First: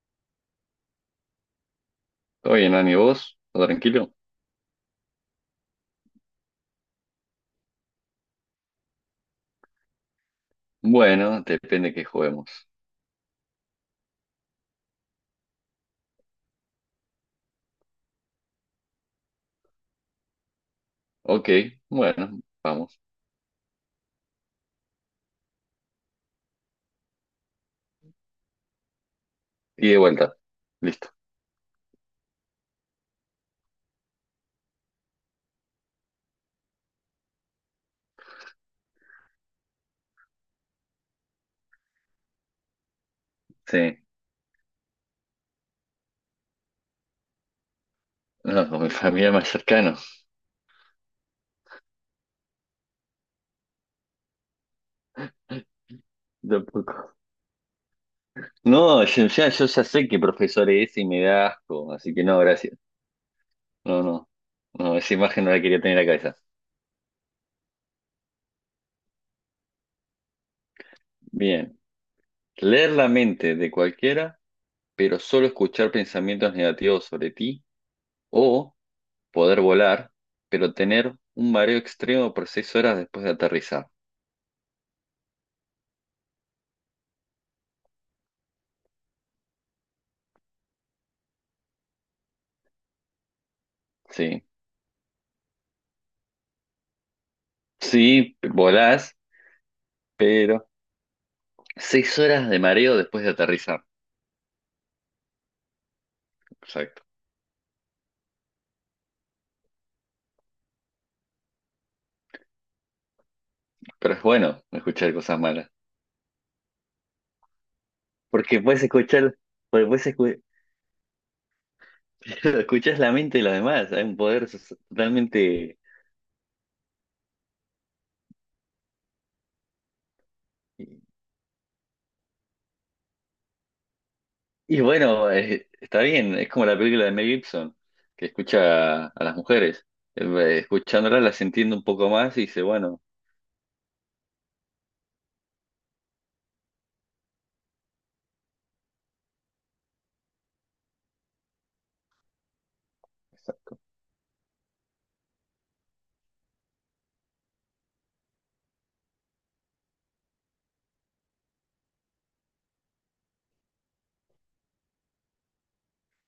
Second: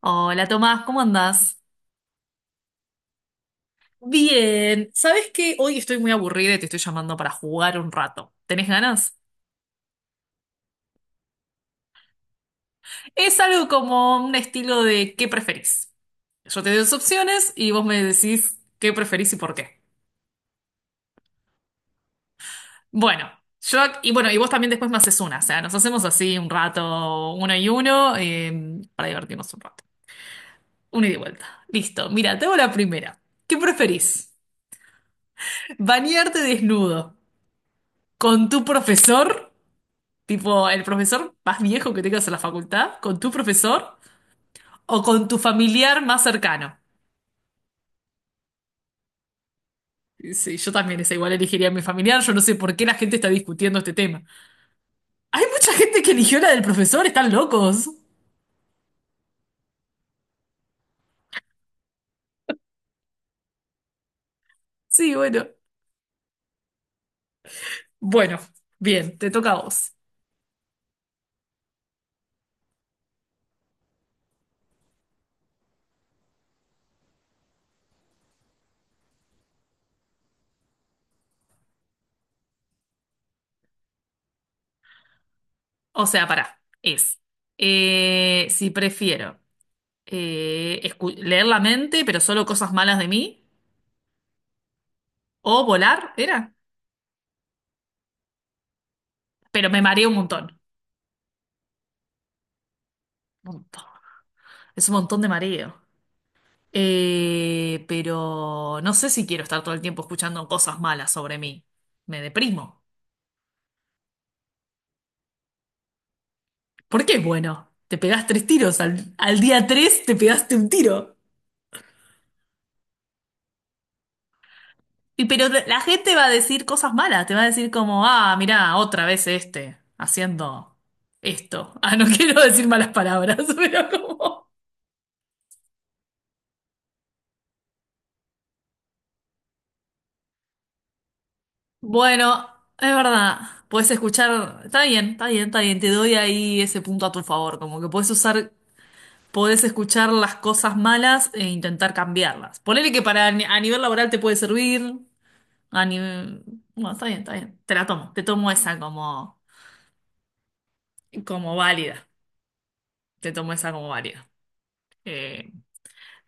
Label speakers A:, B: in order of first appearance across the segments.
A: Hola Tomás, ¿cómo andás?
B: ¿Todo bien, Ani? ¿Vos? ¿Todo tranquilo?
A: Bien, ¿sabes qué? Hoy estoy muy aburrida y te estoy llamando para jugar un rato. ¿Tenés ganas?
B: Bueno, depende que juguemos.
A: Es algo como un estilo de ¿qué preferís? Yo te doy dos opciones y vos me decís qué preferís y por qué.
B: Ok, bueno, vamos.
A: Bueno, yo y bueno, y vos también después me haces una, o sea, nos hacemos así un rato, uno y uno, para divertirnos un rato.
B: Y de vuelta.
A: Una
B: Listo.
A: y de vuelta. Listo, mira, te hago la primera. ¿Qué preferís? ¿Bañarte desnudo con tu profesor? Tipo, el profesor más viejo que tengas en la facultad, con tu profesor
B: Sí.
A: o con tu familiar más cercano.
B: No, con mi familia más cercana.
A: Sí, yo también esa igual elegiría a mi familiar. Yo no sé por qué la gente está discutiendo este tema. Hay mucha gente que eligió la del
B: Tampoco.
A: profesor, están locos.
B: No, yo ya sé que profesor es y me da asco, así que no, gracias. No, no. No,
A: Sí,
B: esa imagen
A: bueno.
B: no la quería tener en la cabeza.
A: Bueno, bien, te toca a vos.
B: Bien. Leer la mente de cualquiera, pero solo escuchar pensamientos negativos sobre ti, o poder volar, pero tener un mareo extremo por 6 horas después de aterrizar.
A: O sea, pará. Es. eh, si prefiero leer la mente, pero solo cosas malas de mí,
B: Sí.
A: o volar, era.
B: Sí, volás,
A: Pero me mareo un montón.
B: pero 6 horas de mareo después de
A: Un montón.
B: aterrizar.
A: Es un montón de mareo.
B: Exacto.
A: Pero no sé si quiero estar todo el tiempo escuchando cosas malas sobre mí. Me deprimo.
B: Pero es bueno escuchar cosas malas.
A: ¿Por qué es bueno? Te pegás tres
B: Porque
A: tiros.
B: puedes
A: Al,
B: escuchar,
A: al día
B: porque
A: tres te pegaste un tiro.
B: escuchás la mente de los demás. Hay un
A: Y pero la
B: totalmente.
A: la gente va a decir cosas malas. Te va a decir como, ah, mirá, otra vez este, haciendo esto. Ah, no quiero decir malas palabras, pero como...
B: Y bueno, está bien. Es como la película de Mel Gibson, que escucha a las mujeres. Escuchándolas las entiende un poco más y
A: Bueno,
B: dice,
A: es
B: bueno,
A: verdad. Puedes escuchar, está bien, está bien, está bien, te doy ahí ese punto a tu favor, como que puedes usar podés escuchar las cosas malas e intentar cambiarlas. Ponele que para ni- a nivel laboral te puede servir, a nivel... Bueno, está bien, está bien. Te tomo esa como válida. Te tomo esa como válida. Eh,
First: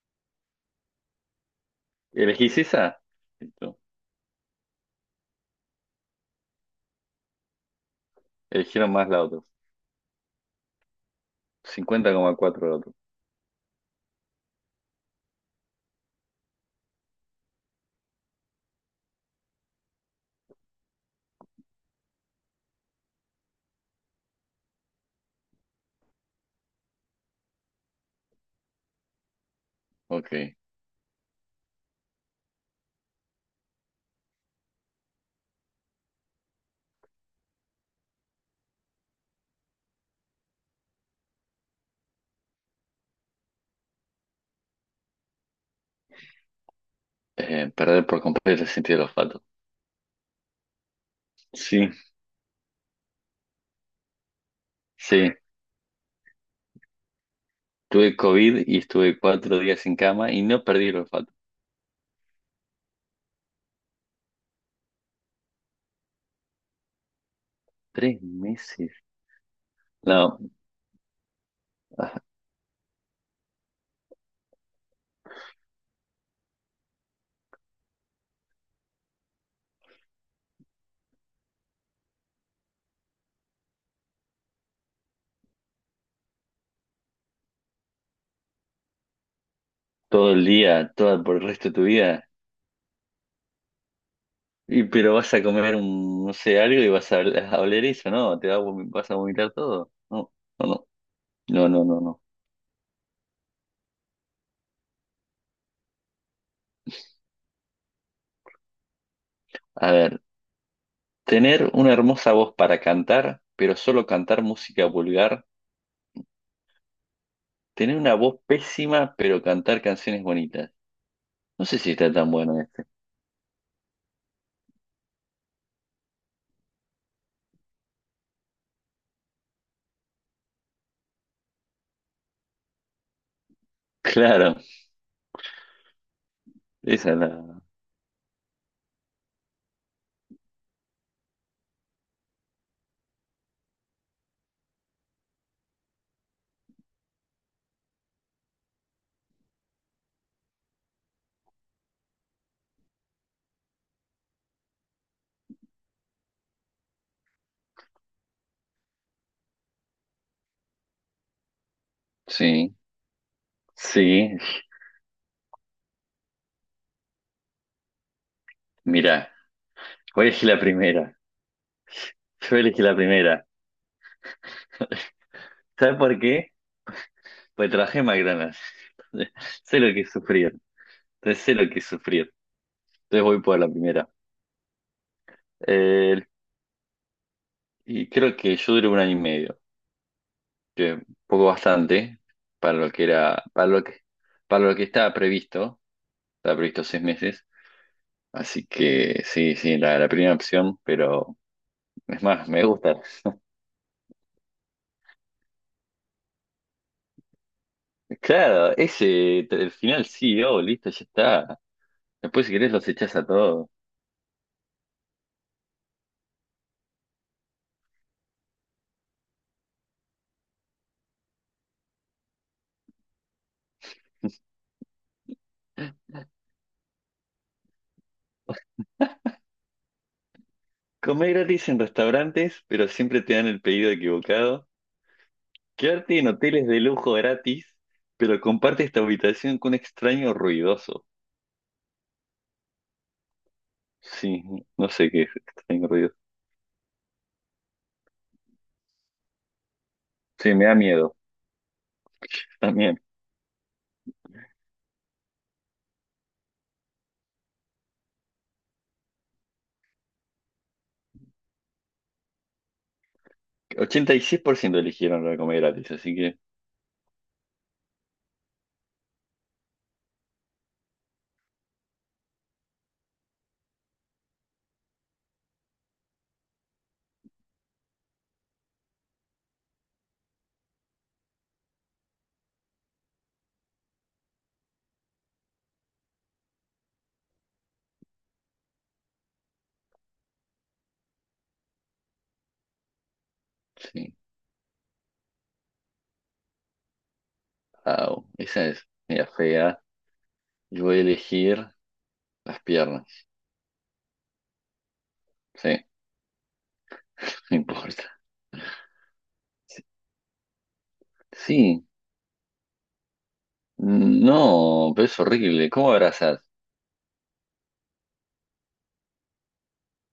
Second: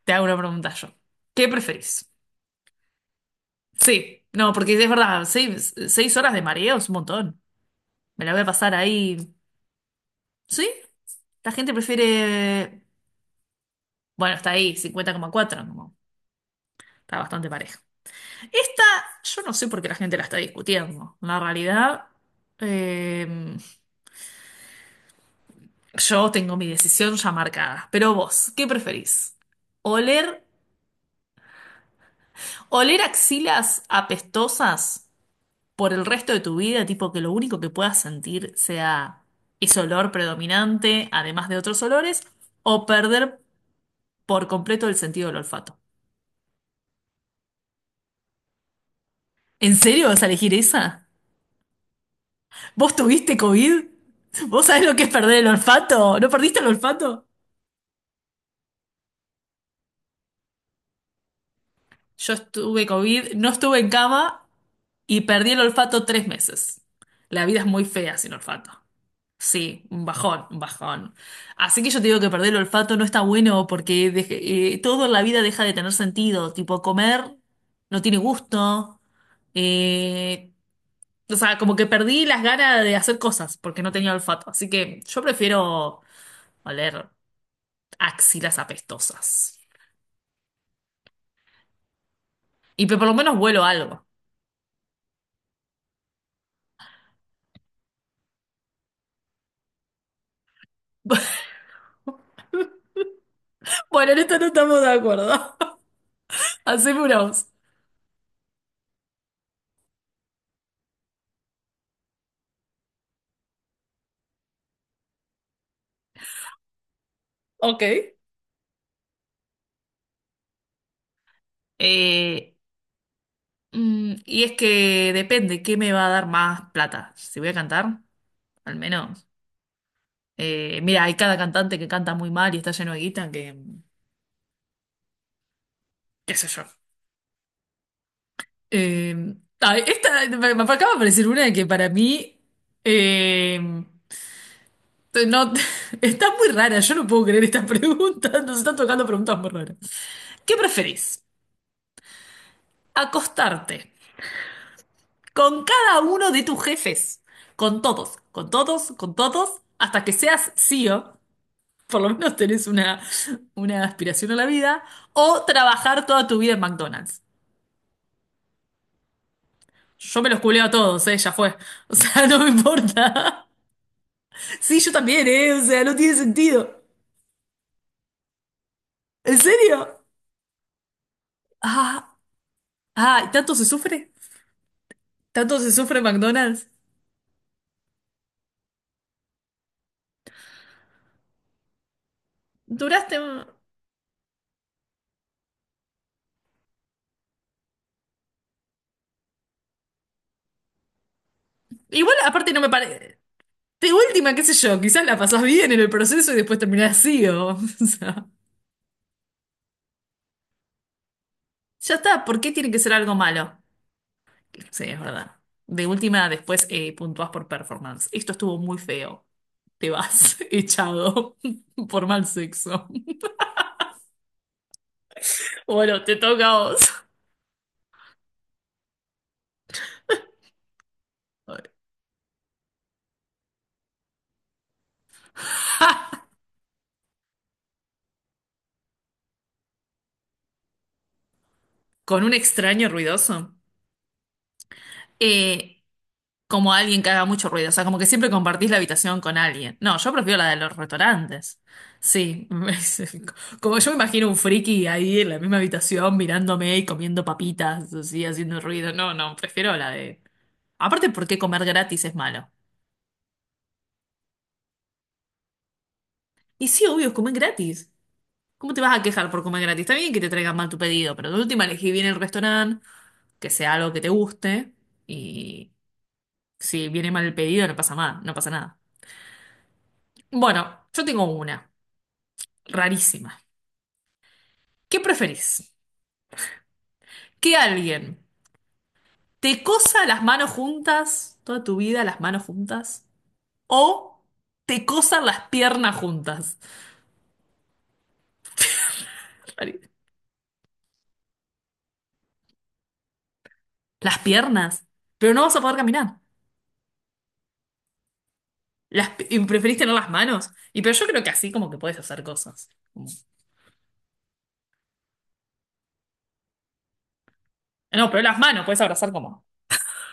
A: te hago una pregunta yo. ¿Qué preferís?
B: ¿elegís esa? Listo.
A: Sí, no, porque es verdad, seis horas de mareo es un montón. Me la voy a pasar
B: Eligieron más la
A: ahí.
B: otra.
A: ¿Sí? La gente
B: 50,4 la
A: prefiere...
B: otra.
A: Bueno, está ahí, 50,4, como, está bastante parejo. Esta, yo no sé por qué la gente la está discutiendo. La realidad, eh, yo tengo mi decisión ya marcada. Pero vos, ¿qué preferís? ¿Oler,
B: Ok.
A: oler axilas apestosas por el resto de tu vida, tipo que lo único que puedas sentir sea ese olor predominante, además de otros olores, o perder por completo el sentido del olfato?
B: Perder por completo el sentido del olfato.
A: ¿En serio vas a elegir esa?
B: Sí,
A: ¿Vos tuviste COVID? ¿Vos sabés lo que es
B: sí.
A: perder el olfato? ¿No perdiste el olfato?
B: Tuve COVID y estuve 4 días en cama y no perdí el olfato.
A: Yo estuve COVID, no estuve en cama y perdí el olfato 3 meses. La vida es muy fea
B: Tres
A: sin olfato.
B: meses.
A: Sí, un
B: No,
A: bajón, un bajón. Así que yo te
B: ah,
A: digo que perder el olfato no está bueno porque todo en la vida deja de tener sentido. Tipo, comer no tiene gusto. Eh, o sea, como que perdí las ganas de hacer cosas porque no tenía olfato. Así que yo prefiero oler axilas apestosas.
B: todo el día, todo por el resto de tu vida.
A: Por lo menos vuelo algo.
B: Y, pero vas a comer un, no sé, algo y vas a oler eso, ¿no? Te va a vas a vomitar todo. No, no, no, no, no, no, no.
A: Bueno, en esto no estamos de acuerdo. Hacémonos.
B: A ver, tener una hermosa voz para cantar, pero solo cantar música vulgar.
A: Ok.
B: Tener una voz pésima, pero cantar canciones bonitas. No sé si está tan
A: Eh,
B: bueno este.
A: y es que depende, ¿qué me va a dar más plata? Si voy a cantar, al menos. Mira, hay cada cantante que canta muy mal y está lleno de guita que,
B: Claro.
A: qué sé yo.
B: Esa es la...
A: Eh, esta, me acaba de aparecer una que para mí eh, no, está muy rara, yo no puedo creer esta pregunta, nos están tocando preguntas muy raras. ¿Qué preferís? ¿Acostarte con cada uno de tus jefes? Con todos, con todos, con todos, hasta que seas CEO, por lo menos tenés
B: Sí,
A: una aspiración a
B: sí.
A: la vida, o trabajar toda tu vida en McDonald's.
B: Mira,
A: Yo
B: voy
A: me
B: a
A: los
B: elegir la
A: culeo a todos,
B: primera.
A: ya fue. O sea, no me
B: Yo elegí la primera.
A: importa. Sí, yo también, o sea, no
B: ¿Sabes
A: tiene
B: por qué?
A: sentido.
B: Pues trabajé en McDonald's.
A: ¿En
B: Sé
A: serio?
B: lo que es sufrir. Entonces sé lo que es
A: Ah,
B: sufrir. Entonces
A: ah, ¿y
B: voy
A: tanto
B: por
A: se
B: la primera.
A: sufre? ¿Tanto se sufre en
B: Eh,
A: McDonald's?
B: y creo que yo duré 1 año y medio. Que un poco bastante para lo que
A: Duraste...
B: era,
A: un-
B: para lo que estaba previsto. Estaba previsto 6 meses. Así que sí, sí, la primera opción, pero
A: Igual,
B: es más,
A: aparte, no
B: me
A: me
B: gusta.
A: parece. De última, qué sé yo, quizás la pasás bien en el proceso y después terminás así, o sea.
B: Claro, ese, el final sí, oh, listo, ya está.
A: Ya está, ¿por
B: Después
A: qué
B: si
A: tiene
B: querés
A: que
B: los
A: ser algo
B: echás a
A: malo?
B: todos.
A: Sí, es verdad. De última, después puntuás por performance. Esto estuvo muy feo. Te vas echado por mal sexo. Bueno, te toca a vos.
B: Comer gratis en restaurantes, pero siempre te dan el pedido equivocado. Quedarte en hoteles de lujo gratis, pero comparte esta habitación con un extraño ruidoso.
A: Con un extraño ruidoso.
B: Sí, no sé qué es
A: Eh,
B: extraño ruidoso.
A: como alguien que haga mucho ruido. O sea, como que siempre compartís la habitación con alguien. No, yo prefiero la
B: Sí,
A: de
B: me da
A: los
B: miedo.
A: restaurantes. Sí,
B: También.
A: como yo me imagino un friki ahí en la misma habitación mirándome y comiendo papitas, así, haciendo ruido. No, no, prefiero la de. Aparte, ¿por qué comer gratis es malo?
B: 86% eligieron la de comer gratis, así que
A: Y sí, obvio, comer gratis. ¿Cómo te vas a quejar por comer gratis? Está bien que te traigan mal tu pedido, pero de última elegí bien el restaurante, que sea algo que te guste, y si viene mal el pedido no pasa nada, no pasa nada. Bueno, yo tengo una rarísima. ¿Qué preferís? ¿Que alguien te cosa las manos juntas, toda tu vida las manos juntas?
B: sí.
A: ¿O te cosan las piernas juntas?
B: Au, esa es media fea. Yo voy a elegir las piernas.
A: Las piernas, pero no vas a poder
B: Sí,
A: caminar.
B: no importa.
A: Y preferís tener las manos. Y pero yo creo que así como que
B: Sí,
A: puedes hacer cosas. Como-
B: mm, no, pero es horrible. ¿Cómo abrazas?
A: No, pero las manos, puedes abrazar como,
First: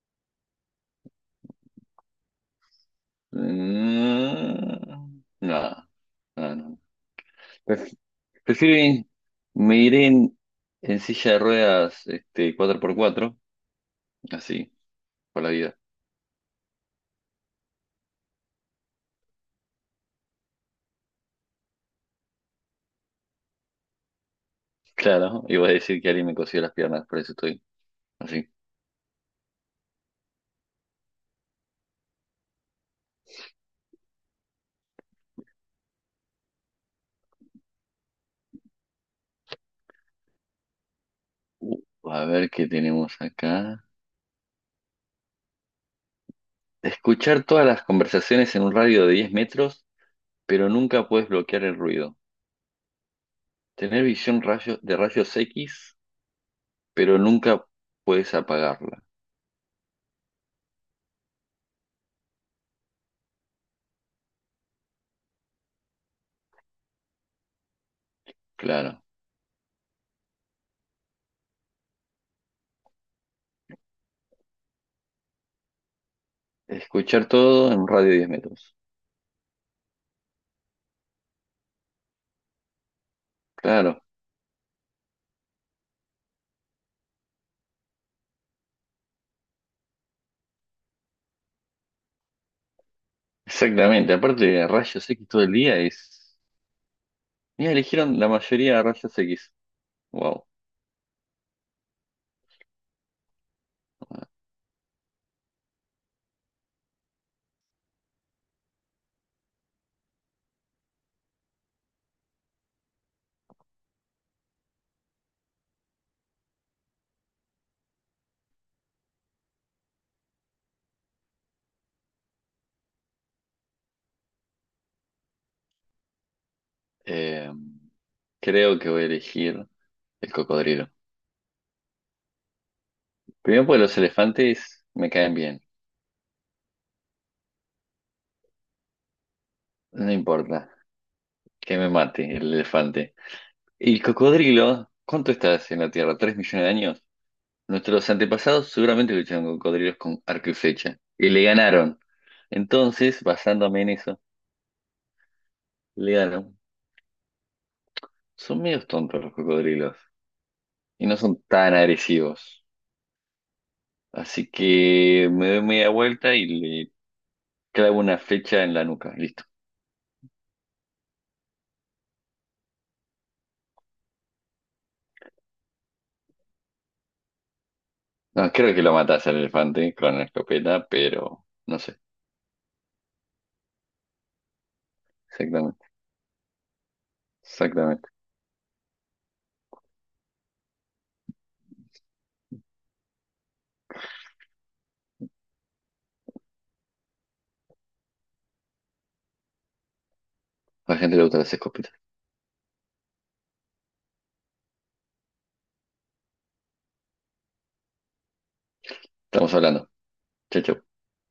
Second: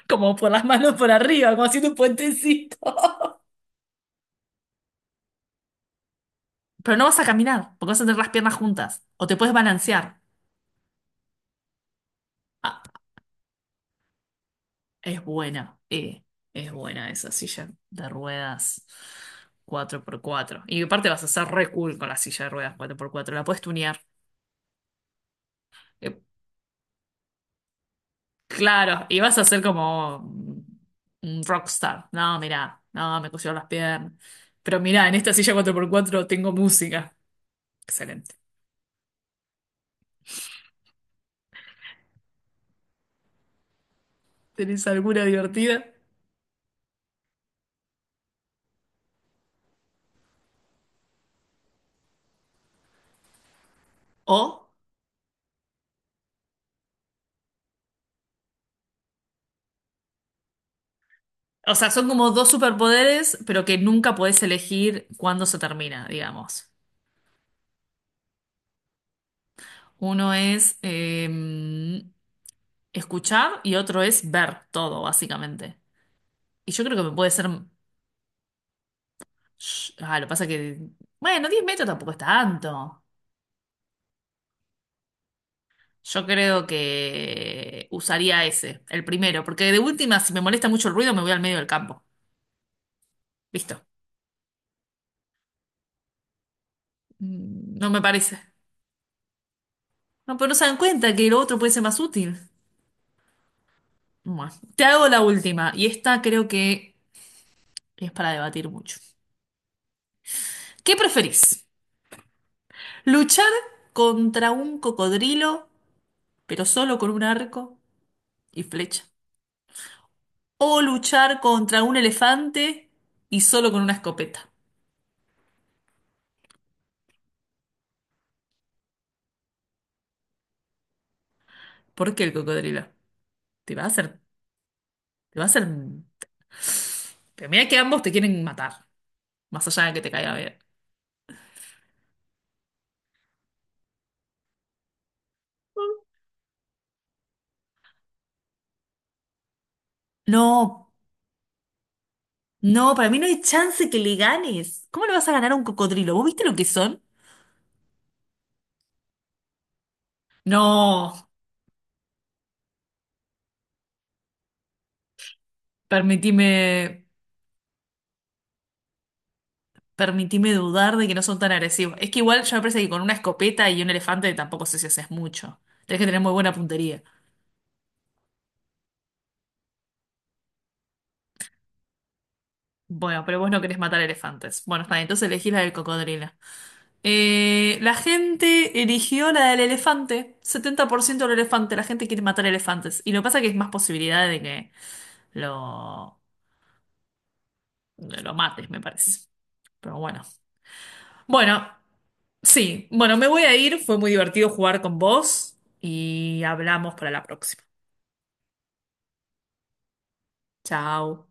A: como por las manos por arriba, como haciendo un puentecito.
B: Mm, no, no, no.
A: Pero no vas a caminar, porque
B: Pref-
A: vas a tener las piernas
B: Prefiero
A: juntas.
B: ir-
A: O te puedes
B: me iré
A: balancear.
B: en silla de ruedas este, cuatro
A: Ah,
B: por cuatro, así,
A: Es
B: por la vida.
A: buena, eh, es buena esa silla de ruedas 4x4. Y aparte vas a ser re cool con la silla de ruedas 4x4, la puedes tunear.
B: Claro, iba a decir que
A: Eh,
B: alguien me cosió las piernas, por eso estoy así.
A: claro, y vas a ser como un rockstar. No, mirá, no, me cosieron las piernas. Pero mirá, en esta silla 4x4 tengo música. Excelente.
B: Uh, a ver qué tenemos acá.
A: ¿Tenés alguna divertida?
B: Escuchar todas las conversaciones en un radio de 10 metros, pero nunca puedes bloquear el ruido. Tener visión
A: O,
B: de rayos X, pero nunca puedes apagarla.
A: o sea, son como dos superpoderes, pero que nunca podés elegir cuándo se termina, digamos.
B: Claro,
A: Uno es escuchar y otro es ver todo, básicamente. Y yo creo que me
B: escuchar
A: puede ser.
B: todo en un radio de 10 metros.
A: Ah, lo que pasa que. Bueno, 10 metros tampoco es tanto.
B: Claro,
A: Yo creo que usaría ese, el primero, porque de última, si me molesta mucho el ruido, me voy al medio del campo. Listo.
B: exactamente. Aparte, de rayos X todo el día es... Mira,
A: No me
B: eligieron la
A: parece.
B: mayoría a rayos X.
A: No,
B: Wow.
A: pero no se dan cuenta que lo otro puede ser más útil. Bueno, te hago la última, y esta creo que es para debatir mucho. ¿Qué preferís? ¿Luchar contra un cocodrilo, pero solo con un arco y flecha? O luchar contra un elefante y solo con una escopeta.
B: Eh, creo que voy a elegir el cocodrilo.
A: ¿Por qué el cocodrilo?
B: Primero
A: Te
B: porque
A: va a
B: los
A: hacer,
B: elefantes me caen
A: te va a
B: bien.
A: hacer. Pero mira que ambos te quieren matar, más allá de que te
B: No
A: caiga bien.
B: importa que me mate el elefante. Y el cocodrilo, ¿cuánto estás en la Tierra? ¿3 millones de años? Nuestros antepasados seguramente lucharon con cocodrilos con arco y
A: No,
B: flecha. Y le ganaron.
A: no, para mí
B: Entonces,
A: no hay
B: basándome
A: chance
B: en
A: que le
B: eso,
A: ganes. ¿Cómo le vas a ganar a un
B: le
A: cocodrilo? ¿Vos viste
B: ganaron.
A: lo que son?
B: Son medios tontos los cocodrilos y no
A: No,
B: son tan agresivos. Así que me doy media vuelta y le
A: permitime,
B: clavo una flecha en la nuca. Listo.
A: permitime dudar de que no son tan agresivos. Es que igual yo, me parece que con una escopeta y un elefante tampoco sé si haces mucho. Tenés que tener muy buena puntería.
B: No, creo que lo matas al elefante con una escopeta, pero no sé
A: Bueno, pero vos no querés matar elefantes. Bueno, está bien, entonces elegís la del
B: exactamente.
A: cocodrilo. La
B: Exactamente.
A: gente eligió la del elefante. 70% del elefante. La gente quiere matar elefantes. Y lo que pasa es que hay más posibilidad de que lo, de lo mates, me parece. Pero bueno.
B: A la gente le gustan las
A: Bueno,
B: escopetas.
A: sí. Bueno, me voy a ir. Fue muy divertido jugar con vos. Y hablamos para la próxima.
B: Estamos hablando. Chao, chao.
A: Chao.